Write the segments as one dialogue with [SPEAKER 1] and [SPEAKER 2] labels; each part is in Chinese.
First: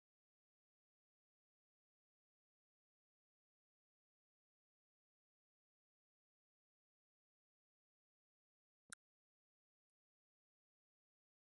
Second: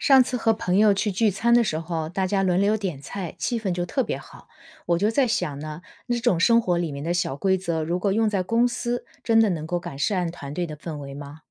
[SPEAKER 1] 上次和朋友去聚餐的时候，大家轮流点菜，气氛就特别好。我就在想呢，那种生活里面的小规则，如果用在公司，真的能够改善团队的氛围吗？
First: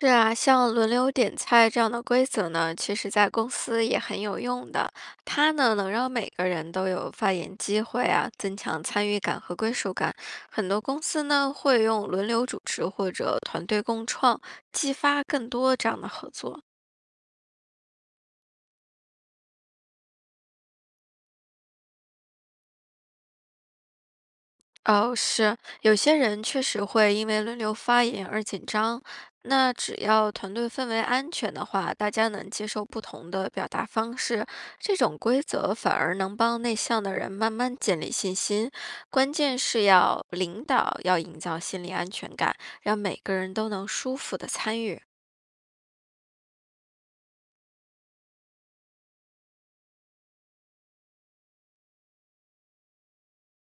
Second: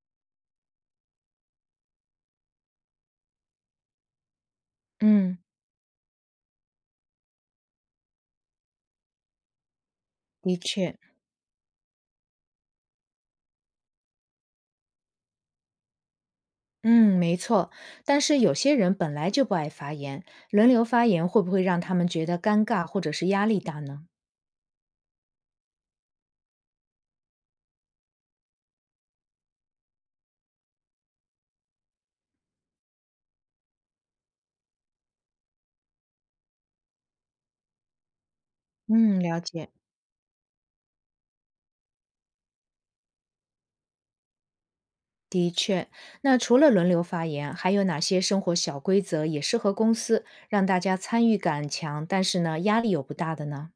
[SPEAKER 2] 是啊，像轮流点菜这样的规则呢，其实在公司也很有用的。
[SPEAKER 1] 嗯，
[SPEAKER 2] 它呢，能让每个人都有发言机会啊，增强参与感和归属感。
[SPEAKER 1] 的
[SPEAKER 2] 很多
[SPEAKER 1] 确，
[SPEAKER 2] 公司呢，会用轮流主持或者团队共创，激发更多这样的合作。
[SPEAKER 1] 嗯，没错。但是有些人本来就不爱发言，轮流发言会不会让他们觉得尴尬或者是压力大呢？
[SPEAKER 2] 哦，是，有些人确实会因为轮流发言而紧张。那只要团队氛围安全的话，大家能接受不同的表达方式，这种规则反而能帮内向的人慢慢建立信心。
[SPEAKER 1] 嗯，
[SPEAKER 2] 关
[SPEAKER 1] 了
[SPEAKER 2] 键
[SPEAKER 1] 解。
[SPEAKER 2] 是要领导要营造心理安全感，让每个人都能舒服的参与。
[SPEAKER 1] 的确，那除了轮流发言，还有哪些生活小规则也适合公司，让大家参与感强，但是呢，压力又不大的呢？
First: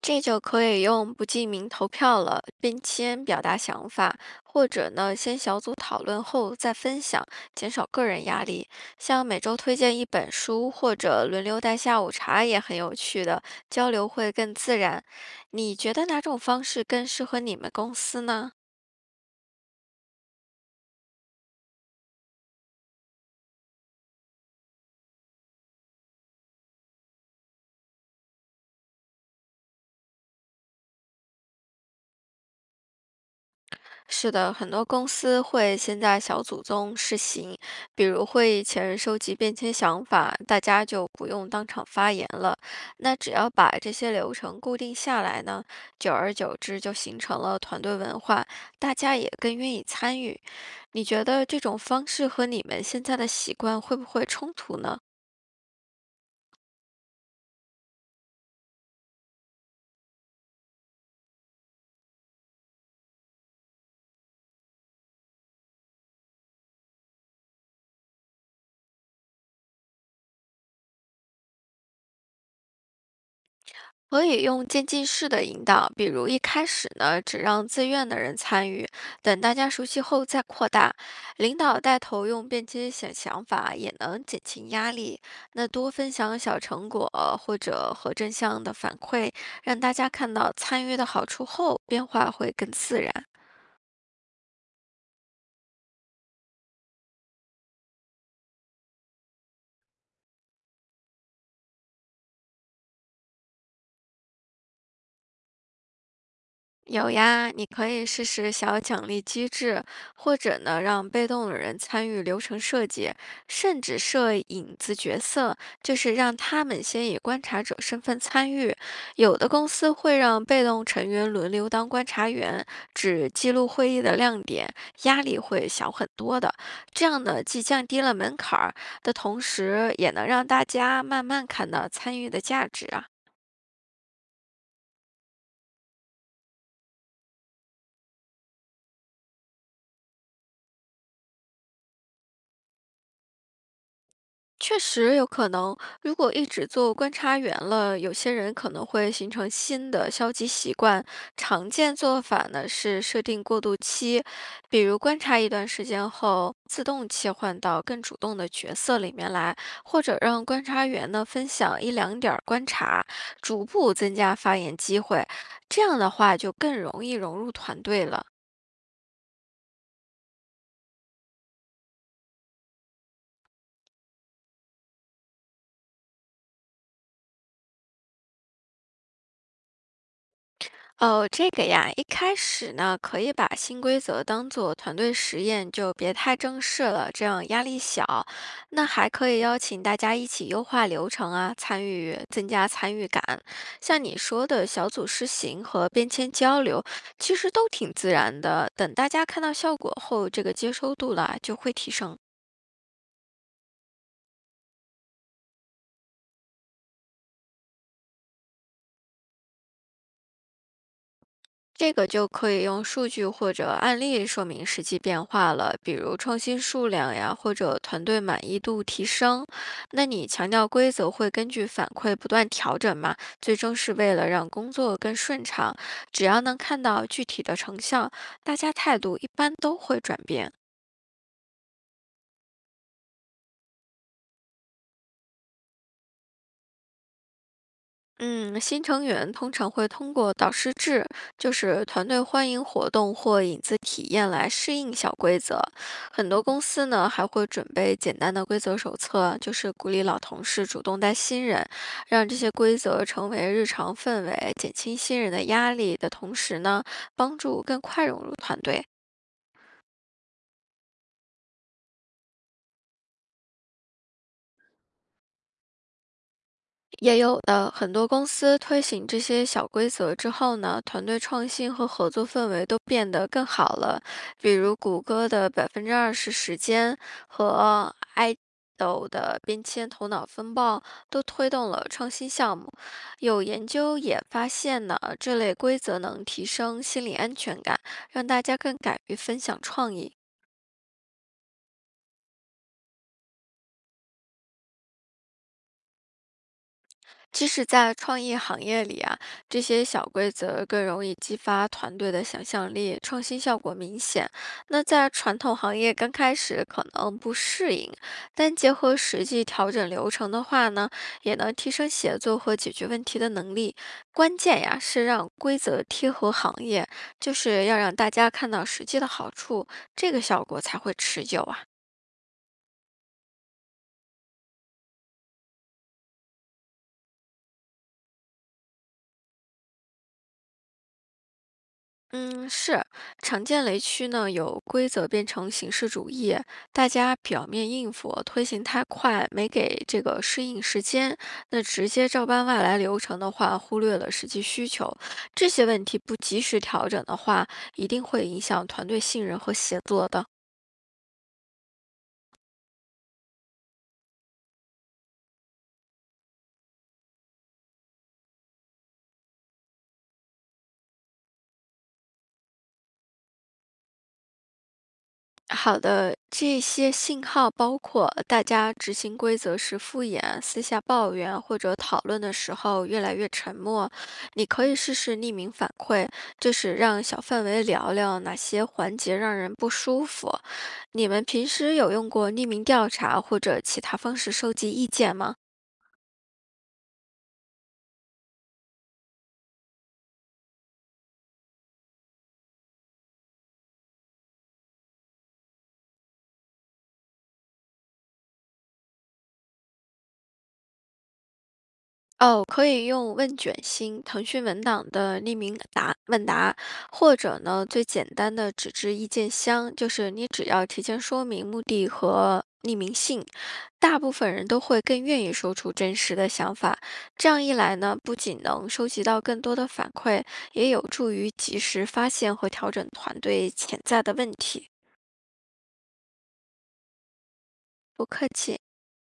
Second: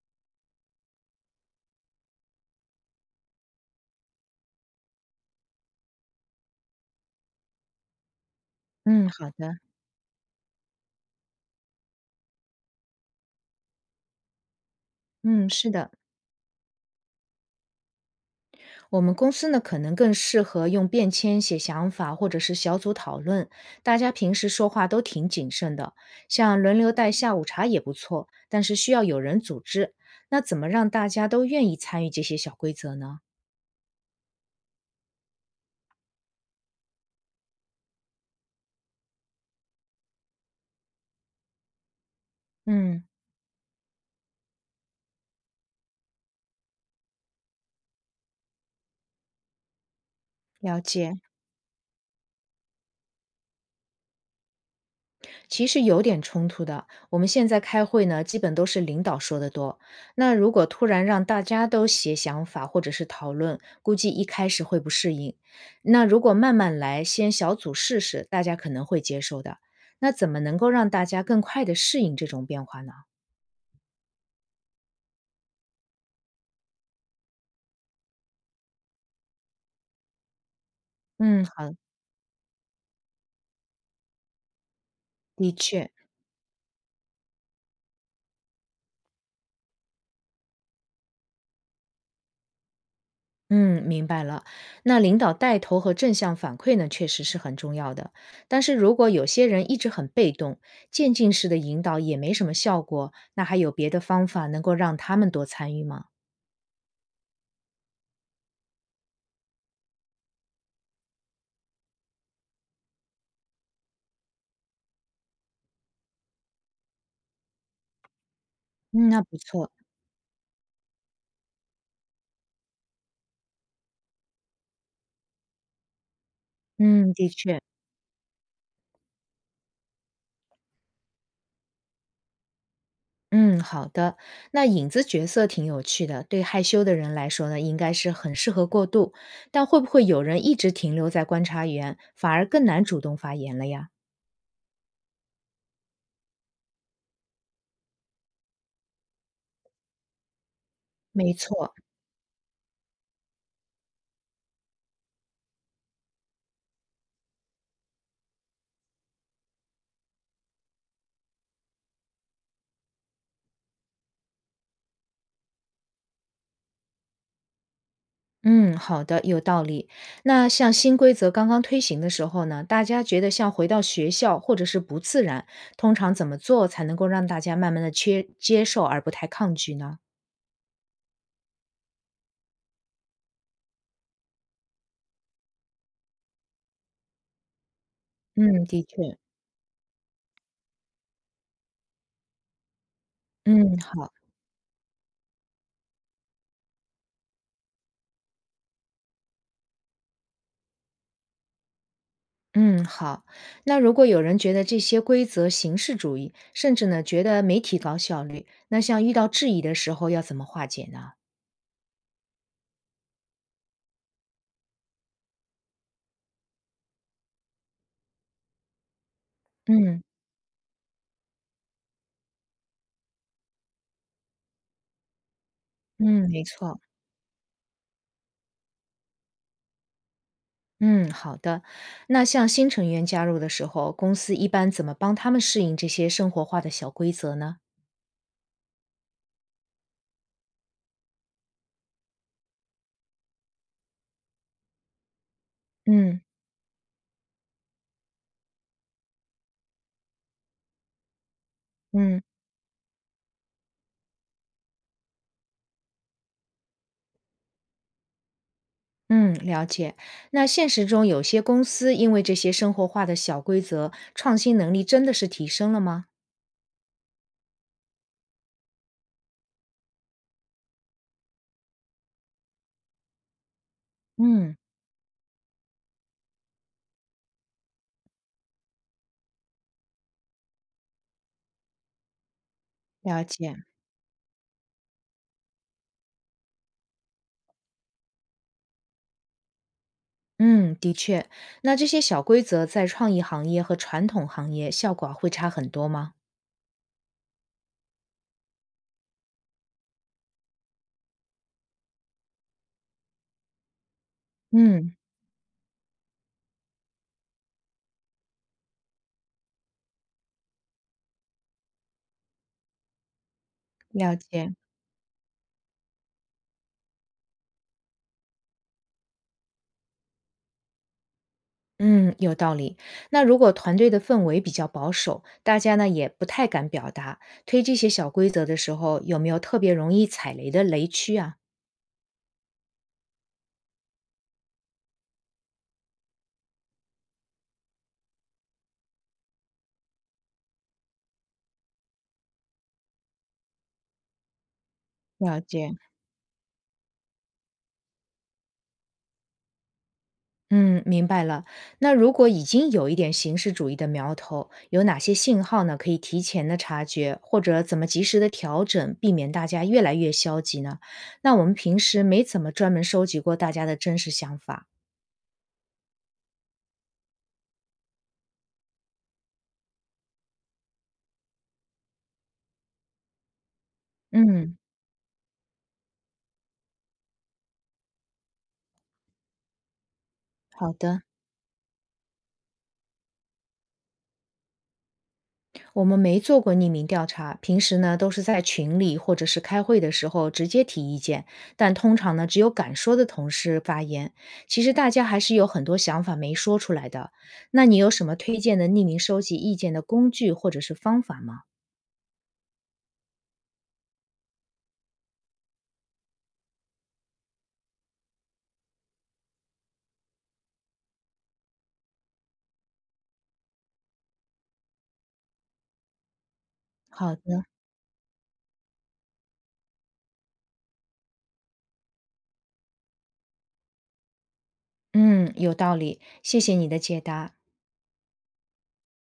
[SPEAKER 2] 这就可以用不记名投票了，并先表达想法，或者呢，先小组讨论后再分享，减少个人压力。
[SPEAKER 1] 嗯，
[SPEAKER 2] 像
[SPEAKER 1] 好
[SPEAKER 2] 每周
[SPEAKER 1] 的。
[SPEAKER 2] 推荐一本书，或者轮流带下午茶也很有趣的，交流会更自然。
[SPEAKER 1] 嗯，是
[SPEAKER 2] 你
[SPEAKER 1] 的，
[SPEAKER 2] 觉得哪种方式更适合你们公司呢？
[SPEAKER 1] 我们公司呢可能更适合用便签写想法，或者是小组讨论。大家平时说话都挺谨慎的，像轮流带下午茶也不错，但是需要有人组织。那怎么让大家都愿意参与这些小规则呢？
[SPEAKER 2] 是的，很多公司会先在小组中试行，比如会议前收集变迁想法，大家就不用当场发言了。
[SPEAKER 1] 嗯，
[SPEAKER 2] 那只要把这些流程固定下来呢，久而久之就形成了团队文化，大家也更愿意参与。
[SPEAKER 1] 了
[SPEAKER 2] 你
[SPEAKER 1] 解。
[SPEAKER 2] 觉得这种方式和你们现在的习惯会不会冲突呢？
[SPEAKER 1] 其实有点冲突的。我们现在开会呢，基本都是领导说的多。那如果突然让大家都写想法或者是讨论，估计一开始会不适应。那如果慢慢来，先小组试试，大家可能会接受的。那怎么能够让大家更快的适应这种变化呢？
[SPEAKER 2] 可以用渐进式的引导，比如一开始呢，只让自愿的人参与，等大家熟悉后再扩大。
[SPEAKER 1] 嗯，
[SPEAKER 2] 领
[SPEAKER 1] 好，
[SPEAKER 2] 导带头用便捷想想法，也能减轻压力。
[SPEAKER 1] 的
[SPEAKER 2] 那
[SPEAKER 1] 确。
[SPEAKER 2] 多分享小成果或者和正向的反馈，让大家看到参与的好处后，变化会更自然。
[SPEAKER 1] 嗯，明白了。那领导带头和正向反馈呢，确实是很重要的。但是如果有些人一直很被动，渐进式的引导也没什么效果，那还有别的方法能够让他们多参与吗？
[SPEAKER 2] 有呀，你可以试试小奖励机制，或者呢，让被动的人参与流程设计，甚至设影子角色，就是让他们先以观察者身份参与。
[SPEAKER 1] 嗯，那不
[SPEAKER 2] 有的公
[SPEAKER 1] 错。
[SPEAKER 2] 司会让被动成员轮流当观察员，只记录会议的亮点，压力会小很多的。这
[SPEAKER 1] 嗯，
[SPEAKER 2] 样
[SPEAKER 1] 的
[SPEAKER 2] 呢，
[SPEAKER 1] 确。
[SPEAKER 2] 既降低了门槛儿的同时，也能让大家慢慢看到参与的价值啊。
[SPEAKER 1] 嗯，好的。那影子角色挺有趣的，对害羞的人来说呢，应该是很适合过渡。但会不会有人一直停留在观察员，反而更难主动发言了呀？
[SPEAKER 2] 确实有可能，如果一直做观察员了，有些人可能会形成新的消极习惯。
[SPEAKER 1] 没
[SPEAKER 2] 常
[SPEAKER 1] 错，
[SPEAKER 2] 见做法呢是设定过渡期，比如观察一段时间后，自动切换到更主动的角色里面来，或者让观察员呢分享一两点儿观察，逐步增加发言机会。这样的话就更容易融入团队了。
[SPEAKER 1] 嗯，好的，有道理。那像新规则刚刚推行的时候呢，大家觉得像回到学校或者是不自然，通常怎么做才能够让大家慢慢的接接受而不太抗拒呢？
[SPEAKER 2] 哦，这个呀，一开始呢，可以把新规则当做团队实验，就别太正式了，这样压力小。
[SPEAKER 1] 嗯，的
[SPEAKER 2] 那还
[SPEAKER 1] 确，
[SPEAKER 2] 可以邀请大家一起优化流程啊，参与，增加参与感。
[SPEAKER 1] 嗯，
[SPEAKER 2] 像
[SPEAKER 1] 好，
[SPEAKER 2] 你说的小组试行和便签交流，其实都挺自然的。等大家看到效果后，这个接收度啦就会提升。
[SPEAKER 1] 嗯，好。那如果有人觉得这些规则形式主义，甚至呢觉得没提高效率，那像遇到质疑的时候要怎么化解呢？
[SPEAKER 2] 这个就可以用数据或者案例说明实际变化了，比如创新数量呀，或者团队满意度提升。
[SPEAKER 1] 嗯
[SPEAKER 2] 那你强调规则会根据反馈不断调整嘛？最终是为了让工作更顺畅。只
[SPEAKER 1] 嗯，
[SPEAKER 2] 要
[SPEAKER 1] 没
[SPEAKER 2] 能
[SPEAKER 1] 错。
[SPEAKER 2] 看到具体的成效，大家态度一般都会转变。
[SPEAKER 1] 嗯，好的。那像新成员加入的时候，公司一般怎么帮他们适应这些生活化的小规则呢？
[SPEAKER 2] 嗯，新成员通常会通过导师制，就是团队欢迎活动或引子体验来适应小规则。
[SPEAKER 1] 嗯
[SPEAKER 2] 很多公司呢还会准备简单的规则手册，就是鼓励老同事主动带新人，
[SPEAKER 1] 嗯
[SPEAKER 2] 让这些规则成为日常氛围，减轻新人的压力的同时呢，帮助更快融入团队。
[SPEAKER 1] 嗯，了解。那现实中有些公司因为这些生活化的小规则，创新能力真的是提升了吗？
[SPEAKER 2] 也有的很多公司推行这些小规则之后呢，团队创新和合作氛围都变得更好了。比
[SPEAKER 1] 嗯，
[SPEAKER 2] 如谷歌的20%时间和爱豆的便签头脑风暴都推动了创新项目。
[SPEAKER 1] 了
[SPEAKER 2] 有
[SPEAKER 1] 解。
[SPEAKER 2] 研究也发现呢，这类规则能提升心理安全感，让大家更敢于分享创意。
[SPEAKER 1] 嗯，的确。那这些小规则在创意行业和传统行业效果会差很多吗？
[SPEAKER 2] 即使在创意行业里啊，这些小规则更容易激发团队的想象力，创新效果明显。那
[SPEAKER 1] 嗯，
[SPEAKER 2] 在传统行业刚开始可能不适应，但结合实际调整流程的话呢，也能提升协作和解决问题的能力。
[SPEAKER 1] 了
[SPEAKER 2] 关
[SPEAKER 1] 解。
[SPEAKER 2] 键呀是让规则贴合行业，就是要让大家看到实际的好处，这个效果才会持久啊。
[SPEAKER 1] 嗯，有道理。那如果团队的氛围比较保守，大家呢也不太敢表达，推这些小规则的时候，有没有特别容易踩雷的雷区啊？
[SPEAKER 2] 嗯，是常见雷区呢，有规则变成形式主义，大家表面应付，推行太快，没给这个适应时间，那直接照搬外来流程的话，忽略了实际需求，
[SPEAKER 1] 了
[SPEAKER 2] 这些
[SPEAKER 1] 解。
[SPEAKER 2] 问题不及时调整的话，一定会影响团队信任和协作的。
[SPEAKER 1] 嗯，明白了。那如果已经有一点形式主义的苗头，有哪些信号呢？可以提前的察觉，或者怎么及时的调整，避免大家越来越消极呢？那我们平时没怎么专门收集过大家的真实想法。
[SPEAKER 2] 好的，这些信号包括大家执行规则时敷衍、私下抱怨或者讨论的时候越来越沉默。你
[SPEAKER 1] 嗯，
[SPEAKER 2] 可以试试匿名反馈，就是让小范围聊聊哪些环节让人不舒服。
[SPEAKER 1] 好的，
[SPEAKER 2] 你们平时有用过匿名调查或者其他方式收集意见吗？
[SPEAKER 1] 我们没做过匿名调查，平时呢都是在群里或者是开会的时候直接提意见，但通常呢只有敢说的同事发言。其实大家还是有很多想法没说出来的。那你有什么推荐的匿名收集意见的工具或者是方法吗？
[SPEAKER 2] 哦，可以用问卷星、腾讯文档的匿名答问答，或者呢，最简单的纸质意见箱，就是你只要提前说明目的和匿名性，大部分人都会更愿意说出真实的想法。
[SPEAKER 1] 好
[SPEAKER 2] 这样
[SPEAKER 1] 的，
[SPEAKER 2] 一来呢，不仅能收集到更多的反馈，也有助于及时发现和调整团队潜在的问题。
[SPEAKER 1] 嗯，有道理，谢谢你的解答。
[SPEAKER 2] 不客气。